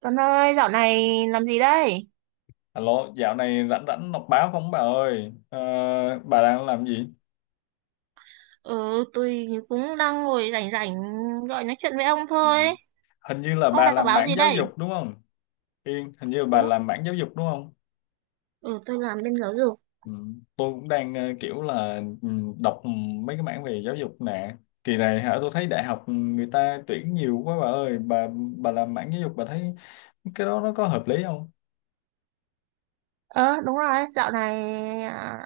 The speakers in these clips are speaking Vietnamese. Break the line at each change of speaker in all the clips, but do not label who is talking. Tuấn ơi, dạo này làm gì đây?
Alo, dạo này rảnh rảnh đọc báo không bà ơi? Ờ, bà đang làm gì?
Ừ, tôi cũng đang ngồi rảnh rảnh gọi nói chuyện với ông
Ừ.
thôi.
Hình như là
Ông
bà
đọc
làm
báo
mảng
gì
giáo
đây?
dục đúng không? Yên, hình như là bà
Đúng.
làm mảng giáo dục đúng không?
Ừ, tôi làm bên giáo dục.
Ừ. Tôi cũng đang kiểu là đọc mấy cái mảng về giáo dục nè. Kỳ này hả, tôi thấy đại học người ta tuyển nhiều quá bà ơi. Bà làm mảng giáo dục bà thấy cái đó nó có hợp lý không?
Ờ, Đúng rồi, dạo này à,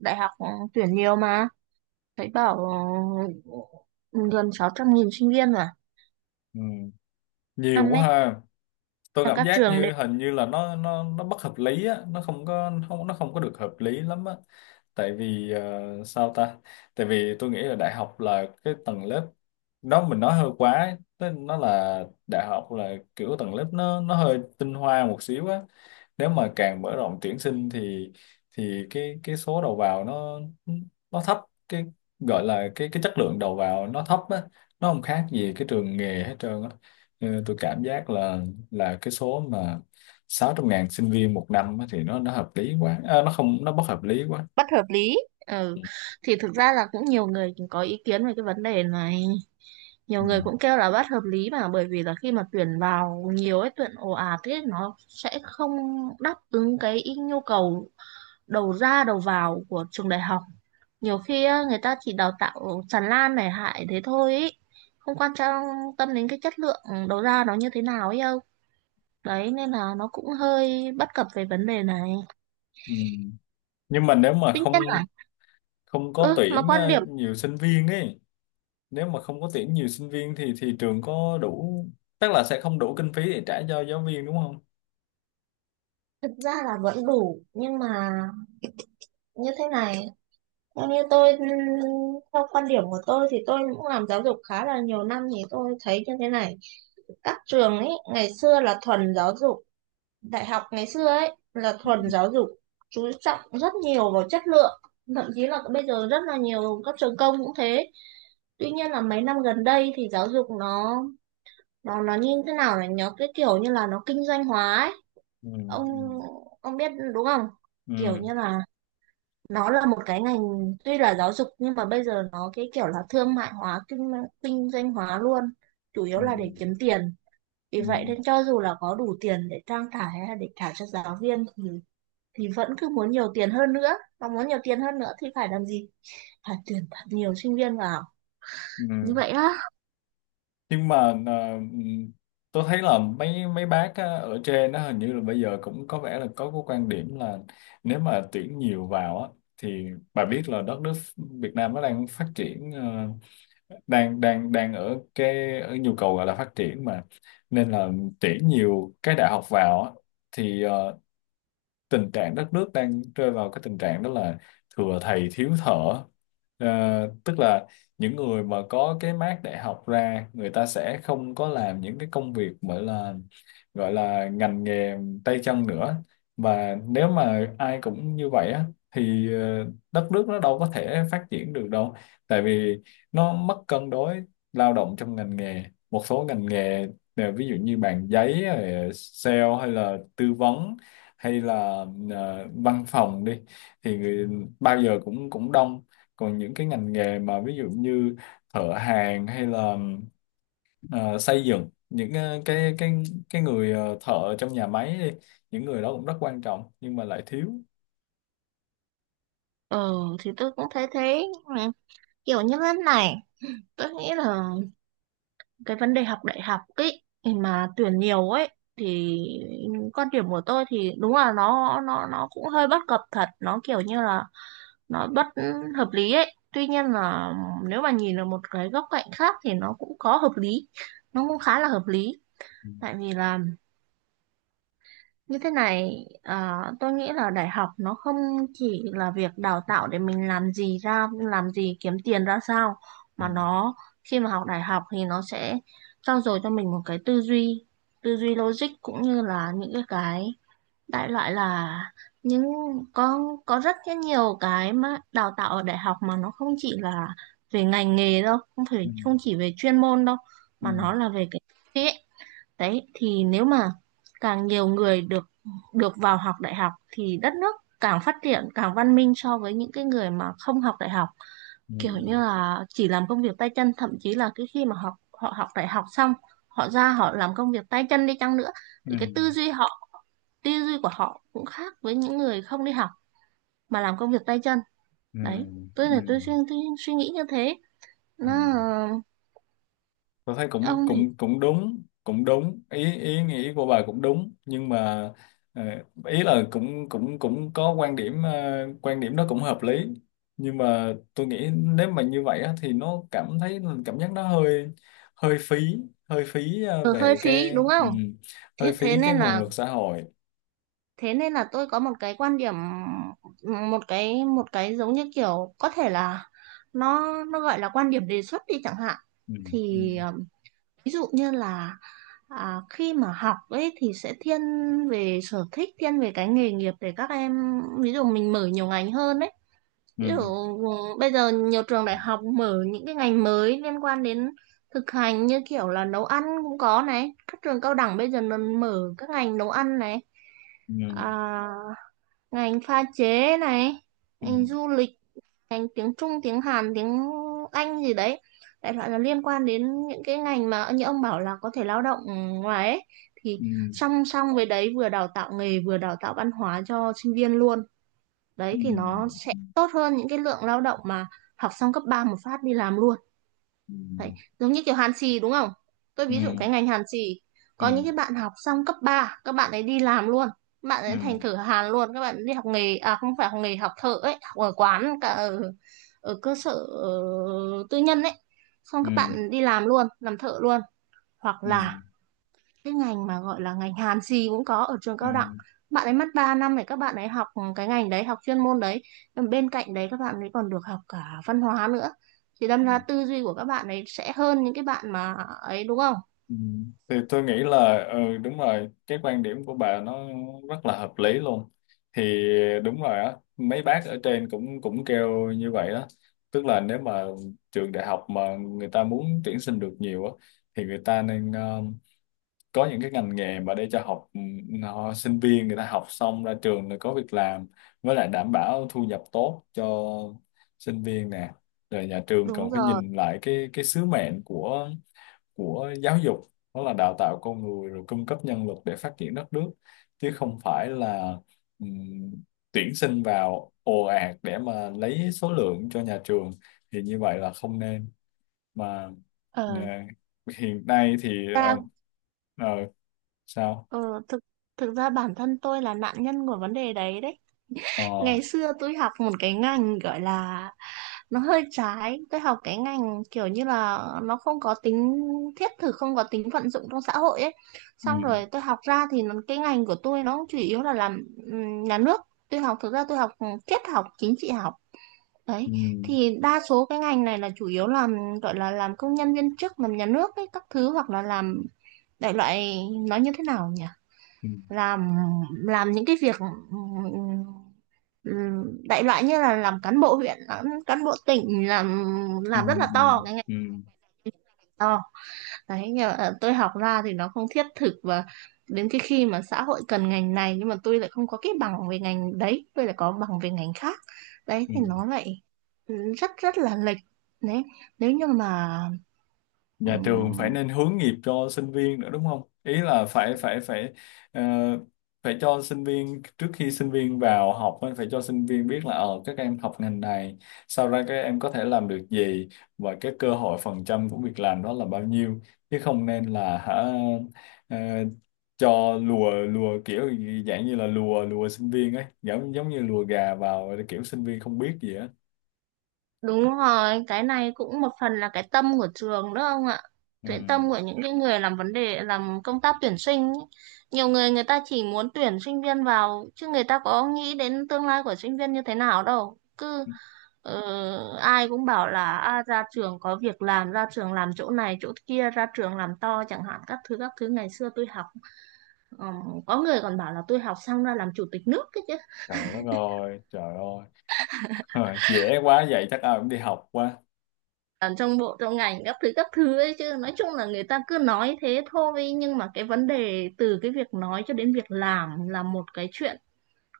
đại học tuyển nhiều mà. Thấy bảo ừ, gần 600.000 sinh viên mà.
Ừ. Nhiều
Năm
quá
ấy,
ha. Tôi
mà
cảm
các
giác
trường
như hình như là nó bất hợp lý á, nó không có không, nó không có được hợp lý lắm á, tại vì ờ, sao ta tại vì tôi nghĩ là đại học là cái tầng lớp, nó mình nói hơi quá ấy. Tức nó là đại học là kiểu tầng lớp nó hơi tinh hoa một xíu á, nếu mà càng mở rộng tuyển sinh thì cái số đầu vào nó thấp, cái gọi là cái chất lượng đầu vào nó thấp á, nó không khác gì cái trường nghề hết trơn á. Ừ, tôi cảm giác là cái số mà 600.000 sinh viên một năm á thì nó hợp lý quá à, nó không, nó bất hợp lý quá.
bất hợp lý. Ừ, thì thực ra là cũng nhiều người cũng có ý kiến về cái vấn đề này, nhiều
Ừ.
người cũng kêu là bất hợp lý, mà bởi vì là khi mà tuyển vào nhiều ấy, tuyển ồ ạt thế, nó sẽ không đáp ứng nhu cầu đầu ra đầu vào của trường đại học. Nhiều khi á, người ta chỉ đào tạo tràn lan này hại thế thôi ý. Không quan trọng tâm đến cái chất lượng đầu ra nó như thế nào ấy đâu, đấy nên là nó cũng hơi bất cập về vấn đề này.
Ừ. Nhưng mà nếu mà
Tuy nhiên
không,
là,
không có
ừ, mà
tuyển
quan điểm,
nhiều sinh viên ấy, nếu mà không có tuyển nhiều sinh viên thì trường có đủ, tức là sẽ không đủ kinh phí để trả cho giáo viên đúng không.
thực ra là vẫn đủ nhưng mà như thế này, theo như tôi, theo quan điểm của tôi thì tôi cũng làm giáo dục khá là nhiều năm, thì tôi thấy như thế này. Các trường ấy ngày xưa là thuần giáo dục, đại học ngày xưa ấy là thuần giáo dục, chú trọng rất nhiều vào chất lượng, thậm chí là bây giờ rất là nhiều các trường công cũng thế. Tuy nhiên là mấy năm gần đây thì giáo dục nó như thế nào này, nó cái kiểu như là nó kinh doanh hóa ấy,
Ừ.
ông ông biết đúng không? Kiểu
Ừ.
như là nó là một cái ngành, tuy là giáo dục nhưng mà bây giờ nó cái kiểu là thương mại hóa, kinh kinh doanh hóa luôn, chủ
Ừ.
yếu là để
Ừ.
kiếm tiền. Vì
Ừ.
vậy nên cho dù là có đủ tiền để trang trải hay là để trả cho giáo viên thì vẫn cứ muốn nhiều tiền hơn nữa, và muốn nhiều tiền hơn nữa thì phải làm gì? Phải tuyển thật nhiều sinh viên vào như
Ừ.
vậy á.
Nhưng mà à, tôi thấy là mấy mấy bác á, ở trên nó hình như là bây giờ cũng có vẻ là có cái quan điểm là nếu mà tuyển nhiều vào á thì bà biết là đất nước Việt Nam nó đang phát triển, ờ, đang đang đang ở cái ở nhu cầu gọi là phát triển mà, nên là tuyển nhiều cái đại học vào á thì tình trạng đất nước đang rơi vào cái tình trạng đó là thừa thầy thiếu thợ. Ờ, Tức là những người mà có cái mác đại học ra người ta sẽ không có làm những cái công việc gọi là, gọi là ngành nghề tay chân nữa, và nếu mà ai cũng như vậy á thì đất nước nó đâu có thể phát triển được đâu, tại vì nó mất cân đối lao động trong ngành nghề. Một số ngành nghề, ví dụ như bàn giấy rồi sale hay là tư vấn, hay là văn phòng đi, thì người bao giờ cũng cũng đông, còn những cái ngành nghề mà ví dụ như thợ hàn hay là ờ, xây dựng, những cái người, thợ trong nhà máy đi, những người đó cũng rất quan trọng nhưng mà lại thiếu.
ờ thì tôi cũng thấy thế. Ừ, Kiểu như thế này, tôi nghĩ là cái vấn đề học đại học ấy, mà tuyển nhiều ấy, thì quan điểm của tôi thì đúng là nó cũng hơi bất cập thật, nó kiểu như là nó bất hợp lý ấy. Tuy nhiên là nếu mà nhìn ở một cái góc cạnh khác thì nó cũng có hợp lý, nó cũng khá là hợp lý.
Ừ,
Tại vì là như thế này, tôi nghĩ là đại học nó không chỉ là việc đào tạo để mình làm gì ra, làm gì kiếm tiền ra sao,
ừ,
mà nó, khi mà học đại học thì nó sẽ trau dồi cho mình một cái tư duy logic, cũng như là những cái đại loại là những, có có rất cái nhiều cái mà đào tạo ở đại học mà nó không chỉ là về ngành nghề đâu, không phải không chỉ về chuyên môn đâu,
ừ,
mà nó là về cái. Đấy, thì nếu mà càng nhiều người được được vào học đại học thì đất nước càng phát triển, càng văn minh so với những cái người mà không học đại học,
ừ,
kiểu như là chỉ làm công việc tay chân. Thậm chí là cái khi mà học, họ học đại học xong, họ ra họ làm công việc tay chân đi chăng nữa, thì
ừ,
cái tư duy họ, tư duy của họ cũng khác với những người không đi học mà làm công việc tay chân.
ừ,
Đấy, tôi
ừ,
là tôi suy nghĩ như thế.
ừ.
Nó
Tôi thấy cũng
ông thì
cũng cũng đúng, cũng đúng, ý ý nghĩ của bà cũng đúng nhưng mà ờ, ý là cũng cũng cũng có quan điểm, quan điểm đó cũng hợp lý, nhưng mà tôi nghĩ nếu mà như vậy á, thì nó cảm thấy, cảm giác nó hơi, hơi phí, hơi phí ờ,
hơi
về
phí
cái
đúng
ừ,
không?
hơi
Thế
phí
thế
cái
nên
nguồn
là,
lực xã hội.
thế nên là tôi có một cái quan điểm, một cái giống như kiểu có thể là nó gọi là quan điểm đề xuất đi chẳng hạn.
Ừ, ừ,
Thì ví dụ như là, khi mà học ấy thì sẽ thiên về sở thích, thiên về cái nghề nghiệp để các em, ví dụ mình mở nhiều ngành hơn ấy. Ví dụ
ừ,
bây giờ nhiều trường đại học mở những cái ngành mới liên quan đến thực hành, như kiểu là nấu ăn cũng có này, các trường cao đẳng bây giờ nó mở các ngành nấu ăn này,
ừ,
à, ngành pha chế này,
ừ,
ngành du lịch, ngành tiếng Trung, tiếng Hàn, tiếng Anh gì đấy, đại loại là liên quan đến những cái ngành mà như ông bảo là có thể lao động ngoài ấy. Thì
ừ,
song song với đấy, vừa đào tạo nghề vừa đào tạo văn hóa cho sinh viên luôn, đấy
ừ,
thì nó sẽ tốt hơn những cái lượng lao động mà học xong cấp 3 một phát đi làm luôn. Đấy, giống như kiểu hàn xì đúng không? Tôi ví dụ
ừ,
cái ngành hàn xì,
ừ, ừ,
có những
ừ,
cái bạn học xong cấp 3 các bạn ấy đi làm luôn, các bạn ấy thành
ừ,
thợ hàn luôn. Các bạn đi học nghề, à không phải học nghề, học thợ ấy, học ở quán cả ở, ở cơ sở ờ, tư nhân ấy. Xong các
ừ,
bạn đi làm luôn, làm thợ luôn. Hoặc
ừ.
là
Ừ,
cái ngành mà gọi là ngành hàn gì cũng có ở trường
ừ,
cao đẳng, bạn ấy mất 3 năm để các bạn ấy học, cái ngành đấy học chuyên môn đấy. Còn bên cạnh đấy các bạn ấy còn được học cả văn hóa nữa, thì đâm
ừ.
ra tư duy của các bạn ấy sẽ hơn những cái bạn mà ấy đúng không?
Ừ. Thì tôi nghĩ là ừ đúng rồi, cái quan điểm của bà nó rất là hợp lý luôn, thì đúng rồi á, mấy bác ở trên cũng cũng kêu như vậy đó, tức là nếu mà trường đại học mà người ta muốn tuyển sinh được nhiều á thì người ta nên có những cái ngành nghề mà để cho học, ừ, nó, sinh viên người ta học xong ra trường rồi có việc làm, với lại đảm bảo thu nhập tốt cho sinh viên nè, rồi nhà trường
Đúng
cần phải
rồi.
nhìn lại cái sứ mệnh của giáo dục, đó là đào tạo con người rồi cung cấp nhân lực để phát triển đất nước, chứ không phải là ừm, tuyển sinh vào ồ ạt để mà lấy số lượng cho nhà trường, thì như vậy là không nên mà.
ờ
ờ, hiện nay thì
ta
ờ, ờ, sao
ờ, thực, thực ra bản thân tôi là nạn nhân của vấn đề đấy đấy.
Ờ,
Ngày xưa tôi học một cái ngành gọi là nó hơi trái. Tôi học cái ngành kiểu như là nó không có tính thiết thực, không có tính vận dụng trong xã hội ấy. Xong
ừm,
rồi tôi học ra thì cái ngành của tôi nó chủ yếu là làm nhà nước. Tôi học, thực ra tôi học triết học, chính trị học. Đấy.
ừm,
Thì đa số cái ngành này là chủ yếu làm, gọi là làm công nhân viên chức, làm nhà nước ấy, các thứ, hoặc là làm, đại loại nó như thế nào nhỉ?
ừm,
làm làm những cái việc, ừm, đại loại như là làm cán bộ huyện, làm cán bộ tỉnh, làm rất là to
ừm,
cái ngành
ừm,
to đấy. Nhưng mà tôi học ra thì nó không thiết thực, và đến cái khi mà xã hội cần ngành này nhưng mà tôi lại không có cái bằng về ngành đấy, tôi lại có bằng về ngành khác, đấy thì
ừm.
nó lại, rất rất là lệch. Đấy, nếu như mà,
Nhà trường phải
ừ,
nên hướng nghiệp cho sinh viên nữa đúng không? Ý là phải phải phải ờ, phải cho sinh viên trước khi sinh viên vào học á, phải cho sinh viên biết là ờ các em học ngành này, sau ra các em có thể làm được gì, và cái cơ hội phần trăm của việc làm đó là bao nhiêu, chứ không nên là hả, ờ, cho lùa lùa kiểu gì- dạng như là lùa lùa sinh viên ấy, giống giống như lùa gà vào kiểu sinh viên không biết gì á.
đúng rồi. Cái này cũng một phần là cái tâm của trường đó ông ạ.
Ừ.
Cái tâm của những cái người làm vấn đề làm công tác tuyển sinh ý. Nhiều người người ta chỉ muốn tuyển sinh viên vào chứ người ta có nghĩ đến tương lai của sinh viên như thế nào đâu. Cứ ờ, ai cũng bảo là à, ra trường có việc làm, ra trường làm chỗ này chỗ kia, ra trường làm to chẳng hạn các thứ ngày xưa tôi học. Có người còn bảo là tôi học xong ra làm chủ tịch nước cái chứ.
Trời đất ơi, trời ơi. Ờ, dễ quá vậy chắc ai cũng đi học quá.
Ở trong bộ trong ngành các thứ ấy chứ nói chung là người ta cứ nói thế thôi nhưng mà cái vấn đề từ cái việc nói cho đến việc làm là một cái chuyện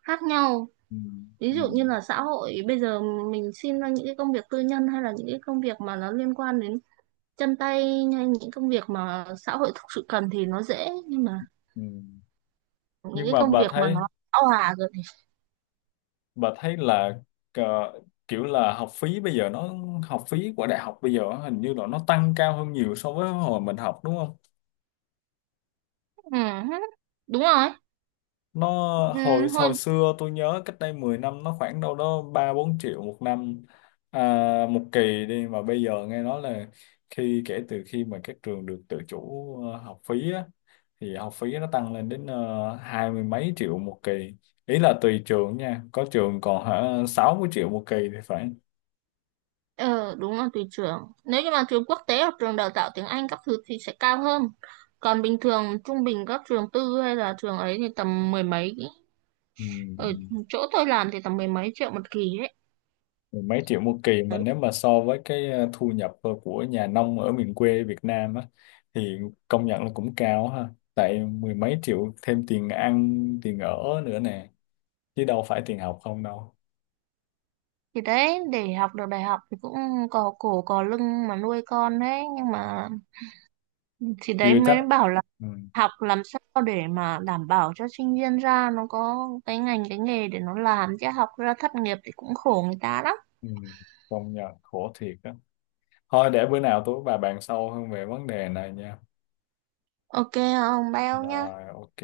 khác nhau
Ừ.
ví
Ừ.
dụ như là xã hội bây giờ mình xin ra những cái công việc tư nhân hay là những cái công việc mà nó liên quan đến chân tay hay những công việc mà xã hội thực sự cần thì nó dễ nhưng mà
Ừ.
những
Nhưng
cái
mà
công
bà
việc mà
thấy,
nó bão hòa rồi thì
bà thấy là ờ, kiểu là học phí bây giờ nó, học phí của đại học bây giờ hình như là nó tăng cao hơn nhiều so với hồi mình học đúng không,
ừ, đúng rồi
nó
ừ,
hồi hồi
thôi.
xưa tôi nhớ cách đây 10 năm nó khoảng đâu đó ba bốn triệu một năm, à, một kỳ đi, mà bây giờ nghe nói là khi, kể từ khi mà các trường được tự chủ học phí á, thì học phí nó tăng lên đến hai mươi mấy triệu một kỳ, ý là tùy trường nha, có trường còn hả 60 triệu một kỳ thì phải.
Ờ, đúng là tùy trường. Nếu như mà trường quốc tế hoặc trường đào tạo tiếng Anh các thứ thì sẽ cao hơn. Còn bình thường trung bình các trường tư hay là trường ấy thì tầm mười mấy.
Ừ.
Ở chỗ tôi làm thì tầm mười mấy triệu một kỳ ấy.
Mười mấy triệu một kỳ mà nếu mà so với cái thu nhập của nhà nông ở miền quê Việt Nam á thì công nhận là cũng cao ha, tại mười mấy triệu thêm tiền ăn, tiền ở nữa nè, chứ đâu phải tiền học không đâu.
Thì đấy, để học được đại học thì cũng cò cổ cò lưng mà nuôi con đấy. Nhưng mà thì đấy
Chưa chắc.
mới bảo là
Ừ.
học làm sao để mà đảm bảo cho sinh viên ra nó có cái ngành cái nghề để nó làm, chứ học ra thất nghiệp thì cũng khổ người ta lắm.
Ừ. Công nhận khổ thiệt á, thôi để bữa nào tôi với bà bàn sâu hơn về vấn đề này nha,
Ok không? Bao nhá.
rồi ok.